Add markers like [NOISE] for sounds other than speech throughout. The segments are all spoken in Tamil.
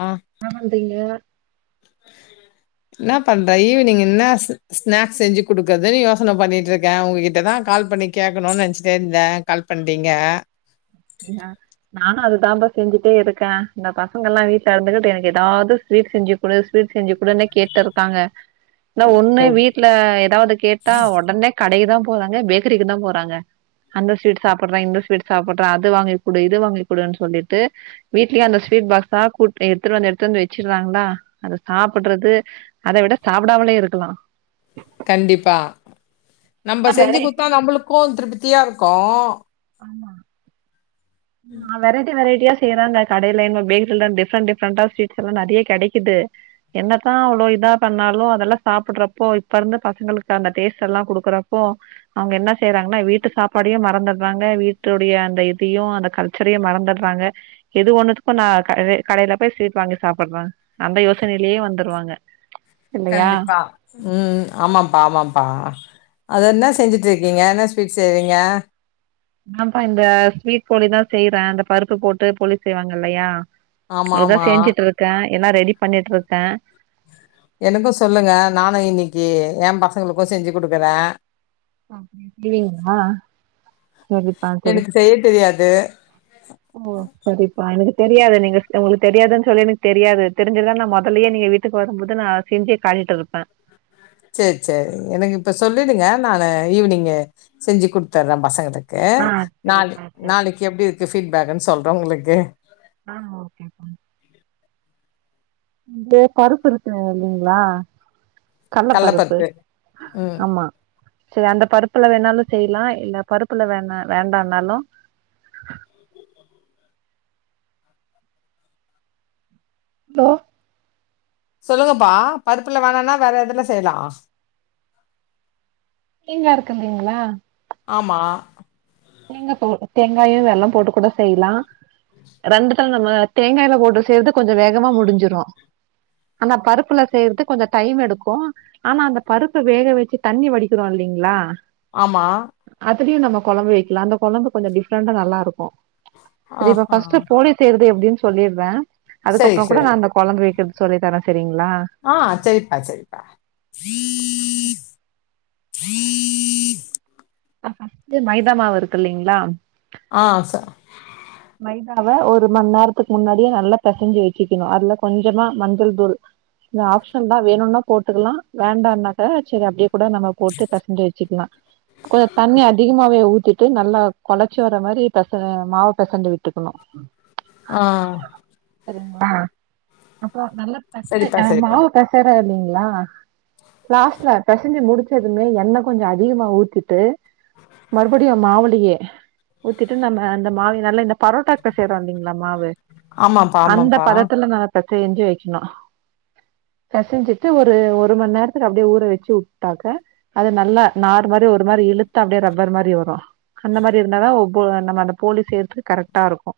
ஆ என்ன பண்றீங்க என்ன பண்றேன் ஈவினிங் என்ன ஸ்நாக்ஸ் செஞ்சு குடுக்குறதுன்னு யோசனை பண்ணிட்டு இருக்கேன் உங்ககிட்டதான் கால் பண்ணி கேட்கணு நினச்சிட்டே இருந்தேன் கால் பண்ணுறீங்க இன்னா நானும் அது தான்ம்ப செஞ்சுட்டே இருக்கேன் இந்த பசங்க எல்லாம் வீட்ல இருந்துகிட்டு எனக்கு ஏதாவது ஸ்வீட் செஞ்சு கொடு ஸ்வீட் செஞ்சு கொடுனு கேட்டே இருக்காங்க என்ன ஒன்னு ஓகே வீட்ல ஏதாவது கேட்டா உடனே கடைக்குதான் போறாங்க பேக்கரிக்கு தான் போறாங்க அந்த ஸ்வீட் சாப்பறான் இந்த ஸ்வீட் சாப் றன் அது வாங்கிக்குடு இது வாங்கிக்குடுன்னு சொல்லிட்டு வீட்டு்லயும் அந்த ஸ்வீட் பாக்ஸ்ஸா கூ எடுத்துட்டு வந்து எடுத்துட்டு வந்து வச்சிருறாங்களா அத சாப்பிடுறது அத விட சாப்பிடாமலேயே இருக்கலாம் கண்டிப்பா நம்ப ஆனா செஞ்சு குடுத்தா வெரைட்டி நம்மளுக்கு திருப்தியா இருக்கும் ஆமா ம் ஆ வெரைட்டி வெரைட்டியா செய்யறாங்க கடையில இன்னும் பேக்கல்ல டிப்ரண்ட் டிஃப்ரண்ட ஸ்வீட்ஸ்ல்லாம் நேறைய கெடைக்குது என்னத்தா அவ்ளோ இதா பண்ணாலு அதெல்லா சாப்பிடுறப்போ இப்ப இருந்து பசங்களுக்கு அந்த டேஸ்ட் எல்லா குடுக்குறப்போ அவங்க என்ன செய்யறாங்கன்னா வீட்டு சாப்பாடயே மறந்துறாங்க வீட்டுடைய அந்த இதையு அந்த கல்ச்சரயே மறந்துடுறாங்க எது ஒன்னுத்துக்கும் நா க கடையில போய் ஸ்வீட் வாங்கி சாப்பிடுறாங்க அந்த யோசனையிலயே வந்துருவாங்க இல்லையா கண்டிப்பா ம் ஆமாம்ப்பா ஆமாம்ப்பா அது என்ன செஞ்சுட்டுருக்கீங்க என்ன ஸ்வீட் செய்றீங்க அதாப்பா இந்த ஸ்வீட் போலிதா செய்யறே இந்த பருப்பு போட்டு போலி செய்வாங்க இல்லையா ஆமா அதுதா ஆமா செஞ்சுட்டு இருக்கே எல்லாம் ரெடி பண்ணிட்டு இருக்கே எனக்கும் சொல்லுங்க நானு இன்னிக்கு ஏம் பசங்களுக்கு செஞ்சு குடுக்குறே அப்ப செய்வீங்களா சரிப்பா சரி எனக்கு செய்ய தெரியாது ஓ சரிப்பா எனக்கு தெரியாது நீங்க உங்களுக்கு தெரியாதுன்னு சொல்லி எனக்கு தெரியாது தெரிஞ்சா நா முதலயே நீங்க வீட்டுக்கு வரும் போது நா செஞ்சே காட்டிட்டு இருப்பே சேரி சேரி எனக்கு இப்ப சொல்லிடுங்க நானு ஈவ்னிங் செஞ்சு குடுத்துர்றே பசங்கலுக்கு ஆ கு நாளை சரிப்பா சரி நாளைக்கு எப்டி இருக்கு பீட்பேக்குன் சொல்றே உங்களுக்கு ஆ ஓகேப்பா இது பருப்பு இருக்கு இல்லைங்களா கடல கட்லப்பருப்பு பருப்பு. ம். ஆமா செரி அந்த பருப்புல வேணாலு செய்லா இல்ல பருப்புல வேண்ணா வேண்டானாலு [INAUDIBLE] தோ சொல்லுங்கப்பா பருப்புல வேணனா வேற எதுல செய்யலா தேங்கா இருக்குந்தீங்களா ஆமா தேங்காய் போ தேங்காயு வெல்லம் போட்டு கூட செய்யலா ரெண்டுத்தல நம்ம தேங்காய்ல போட்டு செய்யறது கொஞ்சொ வேகமா முடிஞ்சிரு ஆனா பருப்புல செய்யறது கொஞ்சொ டைம் எடுக்கு ஆனா அந்த பருப்ப வேக வச்சு தண்ணி வடிக்கிறோ இல்லைங்களா ஆமா அதுலயு நம்ம கொழம்பு வைக்கலா அந்த கொழம்பு கொஞ்சொ டிஃப்ரெண்டா நல்லா இருக்கும் சரி இப்ப ஆஹா. பஸ்ட் போலி செய்றது எப்டின்னு சொல்லிட்றே சரி, அதுக்கப்புற கூட சரி. நா அந்த கொழம்பு வைக்கறது சொல்லி தரே சரிங்களா ஆ சரிப்பா சரிப்பா பஸ்ட்டு மைதாமாவு இருக்கு இல்லைங்ளா ஆ சா மைதாவ ஒரு மண் நேரத்துக்கு முன்னாடியே நல்லா பெசஞ்சு வச்சுக்கணு அதுல கொஞ்சமா மஞ்சள் தூள் இது ஆப்ஷன் தா வேணுன்னா போட்டுக்கலா வேண்டாம்னாக்க சரி அப்டிய கூட நம்ம போட்டு பெசஞ்சு வச்சுக்கலா கொஞ்சொ தண்ணி அதிகமாவே ஊத்திட்டு நல்லா கொழச்சு வச் ச மாரி பெச மாவு பெசஞ்சு விட்டுக்கணு ஆ சரிங்களா அப்புற நல்ல பெசஞ் சரிப்பா, அ சரிப்பா. மாவு பெசறே இல்லீங்களா லாஸ்ட்ல பெசஞ்சு முடிச்சதுமே எண்ணெ கொஞ்ச அதிகமா ஊத்திட்டு மறுபடியு மாவுலயே ஊத்திட்டு நம்ம அந்த மாவ நல்ல இந்த பரோட்டாக்கு பெசைறோ இல்லைங்களா மாவு ஆமாப்பா, அந்த ஆமாப்பா. பதத்துல ந பெசஞ்சி வைக்கணு பெசஞ்சிட்டு ஒரு ஒரு மண் நேரத்துக்கு அப்டியே ஊற வச்சு வுட்டாக்க அது நல்லா நார் மாரி ஒரு மாரி இழுத்து அப்டியே ரப்பர் மாரி வரு அந்த மாரி இருந்தாதா ஒவ்வு நம்ம அந்த போலி செய்த்து கரெக்டா இருக்கு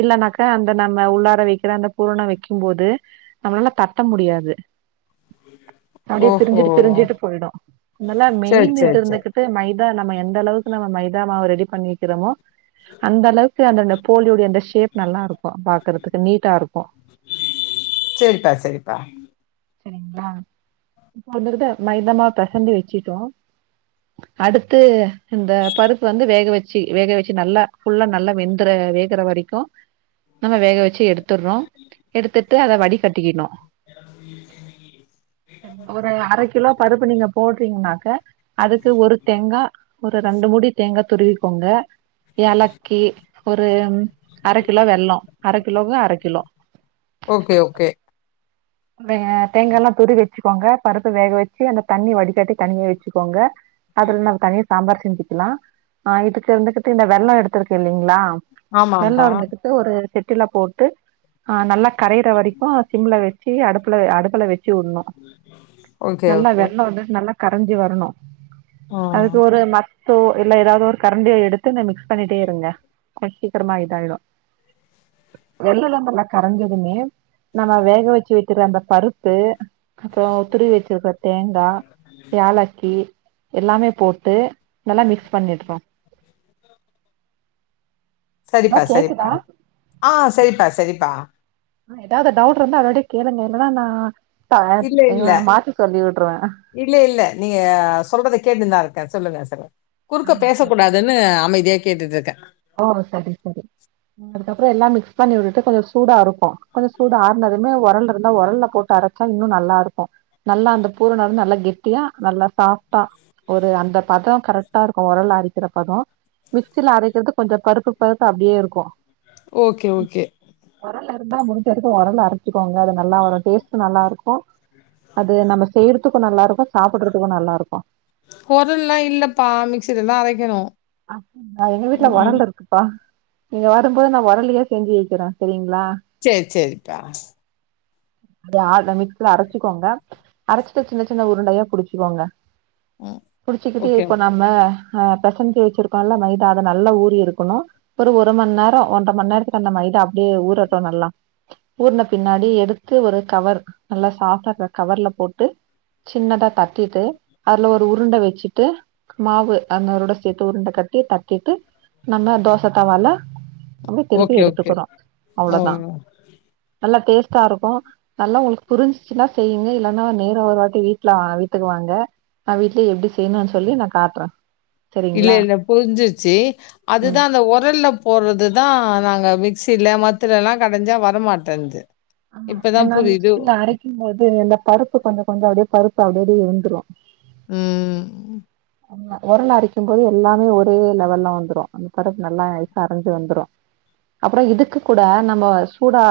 இல்லானாக்க அந்த நம்ம உள்ளார வைக்கிற அந்த பூரண வைக்கும் போது நம்மளால தட்ட முடியாது அப்டியே ஓஹோ! பிரிஞ்சுட்டு பிரிஞ்சிட்டு போயிடோ அனாலா சரி, மெயின் இது சரி, சரி. இருந்துகிட்டு மை தா நம்ம எந்த அளவுக்கு நம்ம மைதா மாவு ரெடி பண்ணிக்கிறோமோ அந்த அளவு கு அந்தட போலியோடைய அந்த ஷேப் நல்லா இருக்கு பாக்குறதுக்கு நீட்டா இருக்கு சரித்தா சரித்தா சரிங்க்ளா இப்ப வந்துகிட்டு மைதமாவ் பிசஞ்சி வச்சிட்டோ அடுத்து இந்த பருப்பு வந்து வேக வச்சு வேக வச்சு நல்லா ஃபுல்லா நல்லா வெந்துற வேகுற வரை கோ நம்ம வேக வச்சு எடுத்துறோ எடுத்துட்டு அத வடி கட்டிக்கிணோ ஒரு அரை கிலோ பருப்பு நீங்க போடுறீங்கன்னாக்க அதுக்கு ஒரு தேங்கா ஒரு ரெண்டு மூடி தேங்கா துருவிக்கோங்க ஏலக்கி ஒரு அர கிலோ வெல்லோ அர கிலோக்கு அர கிலோ ஓகே ஓகே ம்டுங்க தேங்கா எல்லா துருவி வச்சுக்கோங்க பருப்பு வேக வச்சு அந்த தண்ணி வடிகட்டி தனியே வச்சுக்கோங்க அதுல நம்ம தனியா சாம்பார் செஞ்சுக்கலா ஆ இதுக்கு இருந்துகிட்டு இந்த வெல்லோ எடுத்திருக்கு இல்லைங்களா வெல்லோ ஆமாம்ப்பா. இருந்துகிட்டு ஒரு சட்டில போட்டு ஆ நல்லா கரையிற வரைக்கோ சிம்ல வச் அடுப்புல அடுப்புல வச்சு விட்ணு ஓகே, நல்லா ஓகே. வெல்லோ வந்து நல்லா கரஞ்சி வரணு ம். அதுக்கு ஒரு மத் சோ இல்ல ஏதாது ஒரு கரண்டியோ எடுத்து ந மிக்ஸ் பண்ணிட்டே இருங்க கொஞ்சோ சீக்கிரோ இதாயிடோ வெல்லோலா நல்லா கரஞ்சதுமே நம்ம வேக வச்சு வைக்குற அந்த பருப்பு அப்றோ துருவி வச்சிருக்க தேங்கா ஏலக்கி எல்லாமே போட்டு நல்லா மிக்ஸ் பண்ணிட்னோ ஹலோ சரிப்பா சரிப்பா கேக்குதா ஆ சரிப்பா சரிப்பா ஏதாது டவுட் இருந்தா அதோடியே கேளுங்க இல்லன்னா நா த இல்ல, இல்ல. ஏ மாத்தி சொல்லி வுட்ருவே இல்ல இல்ல நீங்க சொல்றத கேட்டு தா இருக்கே சொல்லுங்க சொல்லு குறுக்க பேசக்கூடா துன்னு அமைதியா கேட்டுட்டு இருக்கே ஓ சரி சரி அதுக்கப்புற எல்லா மிக்ஸ் பண்ணி விட்டுட்டு கொஞ்ச சூடா இருக்கு கொஞ்ச சூடு ஆறுனதுமே ஒரல் இருந்தா ஒரல்ல போட்டு அர ச்சா இன்னு நல்லா இருக்கு நல்லா அந்த பூரண வந்து நல்லா கெட்டியா நல்லா சாஃப்டா ஒரு அந்த பதொ கரெக்டா இருக்கு ஒரல்ல அரக்கிற பதோ மிக்சில அரைக்கிறது கொஞ்ச பருப்பு பருப்பு அப்டியே இருக்கு ஓகே ஓகே ஒரலு இருந்தா முடிஞ்ச வரைக்கு ஒரல்ல அர ச்சிகோங்க அது நல்லா வரு டேஸ்ட் நல்லா இருக்கு அது நம்ம செய்றதுக் கு நல்லா இருக்கு சாப்புடுறதுக்கு நல்லா இருக்கு ஒரல்லா இல்லப்பா மிக்சில்ல தா அரைக்கணு ஆ எங்க வீட்ல ஒரல் இருக்கு பா நீங்க வரும்போது நா ஒரல்லயே செஞ்சி வக்கிற செரிங்களா செரி செரிப்பா ஆத மிக்சில அரச்சிக்கோங்க அரச்சிட்டு சின்ன சின்ன உருண்டயா புடிச்சிக்கோங்க ம். புடிச்சிக்கிட்டு ஓகே, இப்போ நம்ம அ பெசஞ்சு வச் சிருக்கொல்ல மைதா அத நல்ல ஊரி இருக்கணு ஒரு ஒரு மணி நேர ஒன்ற மணி நேரத்துக்கு அந்த மைதா அப்டியே ஊரட்டு நல்லா ஊர்ன பின்னாடி எடுத்து ஒரு கவர் நல்லா சாஃப்டா இருக்ற கவர்ல போட்டு சின்னதா தட்டிட்டு அதுல ஒரு உருண்ட வச்சிட்டு மாவு அந்தரோட சேத் து உருண்ட கட்டி தத்திட்டு நம்ம தோச தவால அப்டி திருப்பி ஓகே, ஓகே. எடுத்துக்குறோ ஓ! அவ்ளோதா நல்லா டேஸ்டா இருக்கு நல்லா உங்களுக்கு புரிஞ்சிச்சின்னா செய்யுங்க இல்லன்னா நேரா ஒரு வாட்டி வீட்ல வீட்டுக்குவாங்க நா வீட்லே எப்டி செய்யணுனு சொல்லி நா காட்ற இல்ல இல்ல போஞ்சிச்சி ம் அதுதா அந்த ஒரல்ல போறது தா நாங்க மிக்சில மத்ததுலா கடஞ்சா வரமாட்டேது என்னா மிக்சில அரைக்கும்போது இந்த பருப்பு கொஞ்சோ கொஞ்சோ அப்டியே பருப்பு அப்டி அப்டியே இருந்துரு ம் ஒரல்ல அரைக்கும் போது எல்லாமே ஒரே லெவல்ல வந்துரு அந்த பருப்பு நல்லா நைசா அரஞ்சு வந்துரு அப்புற இதுக்கு கூட நம்ம சூடா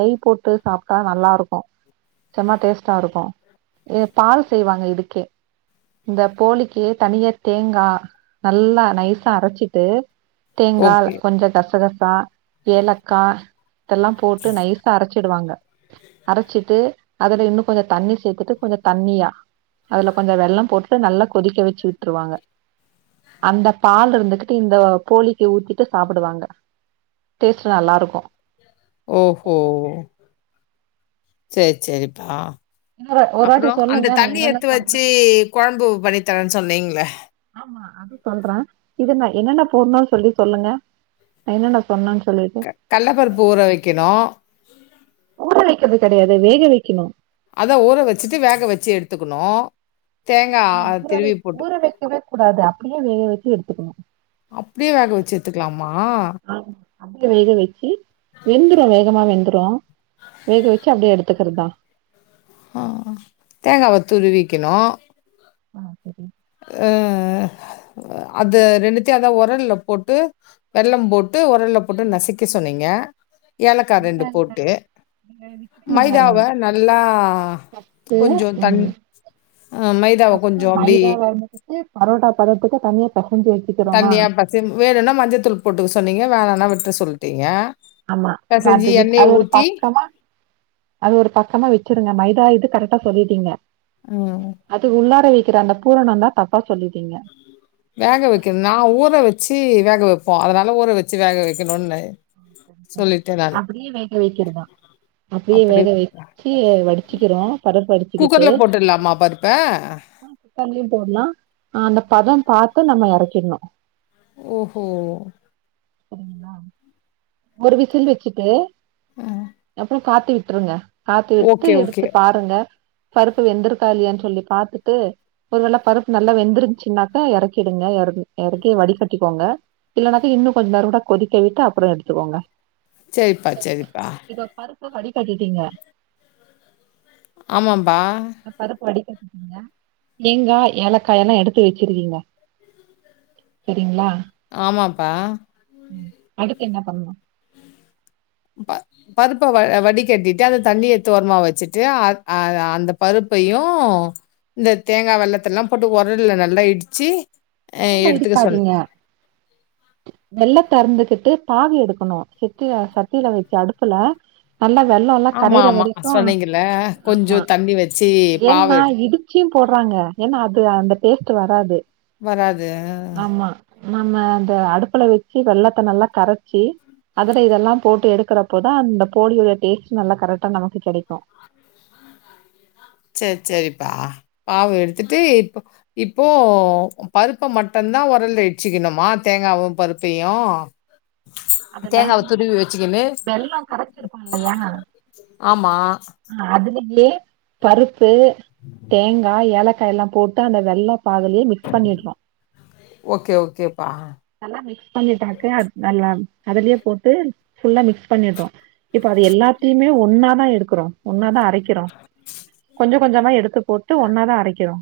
நெய் போட்டு சாப்டா நல்லா இருக்கு செம்மா டேஸ்ட்டா இருக்க ஏ பால் செய்வாங்க இதுக்கே இந்த போலிக் கே தனிய தேங்கா நல்லா நைஸா அரச்சிட்டு தேங்கா ஓகே. கொஞ்ச கசகசா ஏலக்கா இதெல்லா போட்டு நைசா அரச்சிடுவாங்க அரச்சிட்டு அதுல இன்னு கொஞ்ச தண்ணி சேத்துட்டு கொஞ்ச தண்ணியா அதுல கொஞ்ச வெள்ளம் போட்டுட்டு நல்லா கொதிக்க வச்சி விட்டுருவாங்க அந்த பால் இருந்துகிட்டு இந்த போலிக்கு ஊத்திட்டு சாப்புடுவாங்க டேஸ்ட்டு நல்லாயிருக்கு ஓஹோ செரி செரிப்பா இன்னொரு ஒரு வாட்டி அப்றோ அந்த சொல்லுங்க நா தண்ணி என்னென்ன எத்து சொன்ன வச்சி கொழம்பு பண்ணித்தரேன்னு சொன்னீங்கள ஆமா அது சொல்ற இது நா என்னென்ன போடுணும்னு சொல்லி சொல்லுங்க என்னன்ன சொன்ன சொல்லி க கல்லப்பருப்பு ஊற வைக்கணு ஊற வைக்கிறது கெடையாது வேக வைக்கணு அதா ஊற வச்சிட்டு வேக வச்சி எடுத்துக்குணு தேங்கா அத திருவி போட்டு கிவ்வே கூடாது அப்டியே வேக வச்சி எடுத்துக்குணு அப்டியே வேக வச்சி எத்துக்கிலாமா ஆ அப்டியே வேக வச்சி வெந்துறு வேகமா வெந்துறு வேக வச்சி அப்டியே எடுத்துக்கிறதுதா தேங்காவ துருவிக்கேனோ ஆ சேரி அ அ வ அது ரெண்டுத்தயு அதா உரல்ல போட்டு வெல்லம் போட்டு உரல்ல போட்டு நசிக்க சொன்னங்க ஏலக்கா ரெண்டு போட்டு சரிங்க பாருங்க மைதாவ நல்லா ட்டு கொஞ்சோ தண் ம் ஆ மைதாவ கொஞ்ச ஃபஸ்ட்டு அப்டி மைதா பரோட்டா பதத்துக்கு தனியே பெசஞ்சு வை தண்ணியா பசி வேணுன்னா மஞ்சத்தூள் போட்டுக்க சொன்னீங்க வேணனா விட்டுற சொல்லிட்டீங்க ஆமா பேட்டரி வீக் அது ஒரு பக்கமா அது ஒரு பக்கமா வச்சிருங்க மைதா இது கரெக்டா சொல்லிட்டீங்க ம் அதுக்கு உள்ளார வக்கி கிற அந்த பூரணதா தப்பா சொல்லீடிங்க வேக வைக்கணு நா ஊற வச்சு வேக வைப்போ அதனால ஊற வச்சு வேக வைக்கணுன்னே அப்டியே வேக வைக்கிறதா அப்புடியே வேக அப்படியே போட்டா வச்சு வடிச்சுக்கிறோ பருப்பு வடிச்சுக்கிட்டு குக்கர்ல போட்டுடலாமா பருப்ப? தள்ளி போடலா அந்த பதம் பாத்து நம்ம எறக்கிடணு ஓஹோ ஒரு விசில் வச்சுட்டு ம். அப்பறோ காத்து விட்டுருங்க காத்து விட்டு ஓகே, ஓகே. எடுத்து பாருங்க பருப்பு வெந்துருக்கா இல்லையான் சொல்லி பாத்துட்டு ஒருவேள பருப்பு நல்லா வெந்துருச்சுனாக்கா எறக்கிடுங்க எற எறக்கி வடிகட்டிக்கோங்க இல்லன்னாக்க இன்னு கொஞ்ச நேரோ கூட கொதிக்க விட்டு அப்பறோ எடுத்துக்கோங்க சேரிப்பா சேரிப்பா இப்ப பருப்ப வடி கட்டிட்டீங்க ஆமாம்பா பருப்ப வடிக்கட்டிடீங்க தேங்கா ஏலக்கா எல்லா எடுத்து வச்சிருக்கீங்க சேரிங்களா ஆமாப்பா அடுத்து என்ன பண்ணணு ப்ப பருப்ப வ வடி கட்டிட்டு அத தண்ணிய எடுத்தோரமா வச்சுட்டு அ அ அந்த பருப்பையு இந்த தேங்கா வெல்லத்தல்லா போட்டு ஒரல்ல நல்லா இடிச்சு அ ஒரல்ல எடுத்துக்க சொன்ன இடிக்காதீங்க வெல்லத்த அருந்துகிட்டு பாகு எடுக்கணு சித்திய சத்தியில வச்சு அடுப்புல நல்லா வெல்லெல்லா ஆமா கரையுற ஆமா வரைக்கு சொன்னீங்கல்ல கொஞ்சோ ஆமா தண்ணி வச்சு பாவ ஏன்னா எடு இது ச்சியு போடுறாங்க ஏன்னா அது அந்த டேஸ்ட் வராது வராது ஆமா நம்ம இந்த அடுப்புல வச்சு வெல்லத்த நல்லா கரச்சி அதல இதெல்லா போட்டு எடுக்கிறப்போதா அந்த போலியுடைய டேஸ்ட் நல்லா கரெக்டா நமக்கு கெடைக்கும் சேரி சேரிப்பா பாவு எடுத்துட்டு இப்போ இப்போ பருப்ப மட்டுந்தா ஒரல்ல இடுச்சுக்கணுமா தேங்காவு பருப்பையு அதெல்லா தேங்காவ துருவி வச்சுக்கின்னு வெல்லோ கரைச்சிருக்கு இல்லையா ஆமா அதுலேயே பருப்பு தேங்கா ஏலக்கா எல்லா போட் ட்டு அந்த வெல்ல பாகுலயே மிக்ஸ் பண்ணிடணு ஓகே ஓகேப்பா நல்லா மிக்ஸ் பண்ணிட்டாக்க நல்லா அதுலயே போட்டு ஃபுல்லா மிக்ஸ் பண்ணிடுறோ இப்ப அது எல்லாத்தையுமே ஒன்னா தா எடுக்கிறோ ஒன்ன தா அரைக்கிறோ கொஞ்ச கொஞ்சமா எடுத்து போட்டு ஒன்னாதா அரைக்கிறோ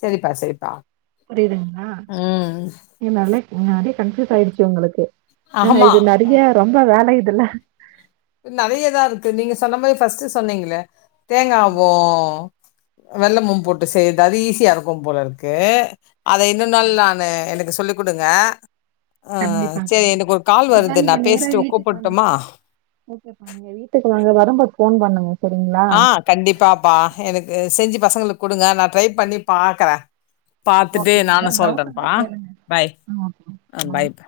சேரிப்பா சேரிப்பா ம் என்னால்ல பின்னாடி கன்ஃபியூஸ் ஆயிடுச்சு உங்களுக்கு ஆ ஆமா இது நெறைய ரொம்ப வேலை இதுல்ல நெறையதா இருக்கு நீங்க சொன்ன மாரி ஃபஸ்ட்டு சொன்னீங்களே ஆமா தேங்காவு வெல்லமூம் போட்டு செய்யுது அது ஈஸியா இருக்கும் போல இருக்கு அத இன்னொரு நாள் நானு எனக்கு சொல்லி குடுங்க ஆ கண்டிப்பா சரி கண்டிப்பா எனக்கு ஒரு கால் அதுதா வருது நா நீங்க நேரா பேசிட்டு வீட்டுக்கு வந்து கூப்புட்டுமா ஓகேப்பா நீங்க வீட்டுக்கு வாங்க வரும்போது போன் பண்ணுங்க சரிங்களா ஆ கண்டிப்பாப்பா எனக்கு செஞ்சு பசங்களுக்கு குடுங்க நா ட்ரை பண்ணி பாக்குறே பாத்துட்டு ஓகேப்பா நானு எதா டவுட் இருந்தா சொல்றேன்ப்பா பாய் ஆ ஓகே ஆ பாய் பாய்ப்பா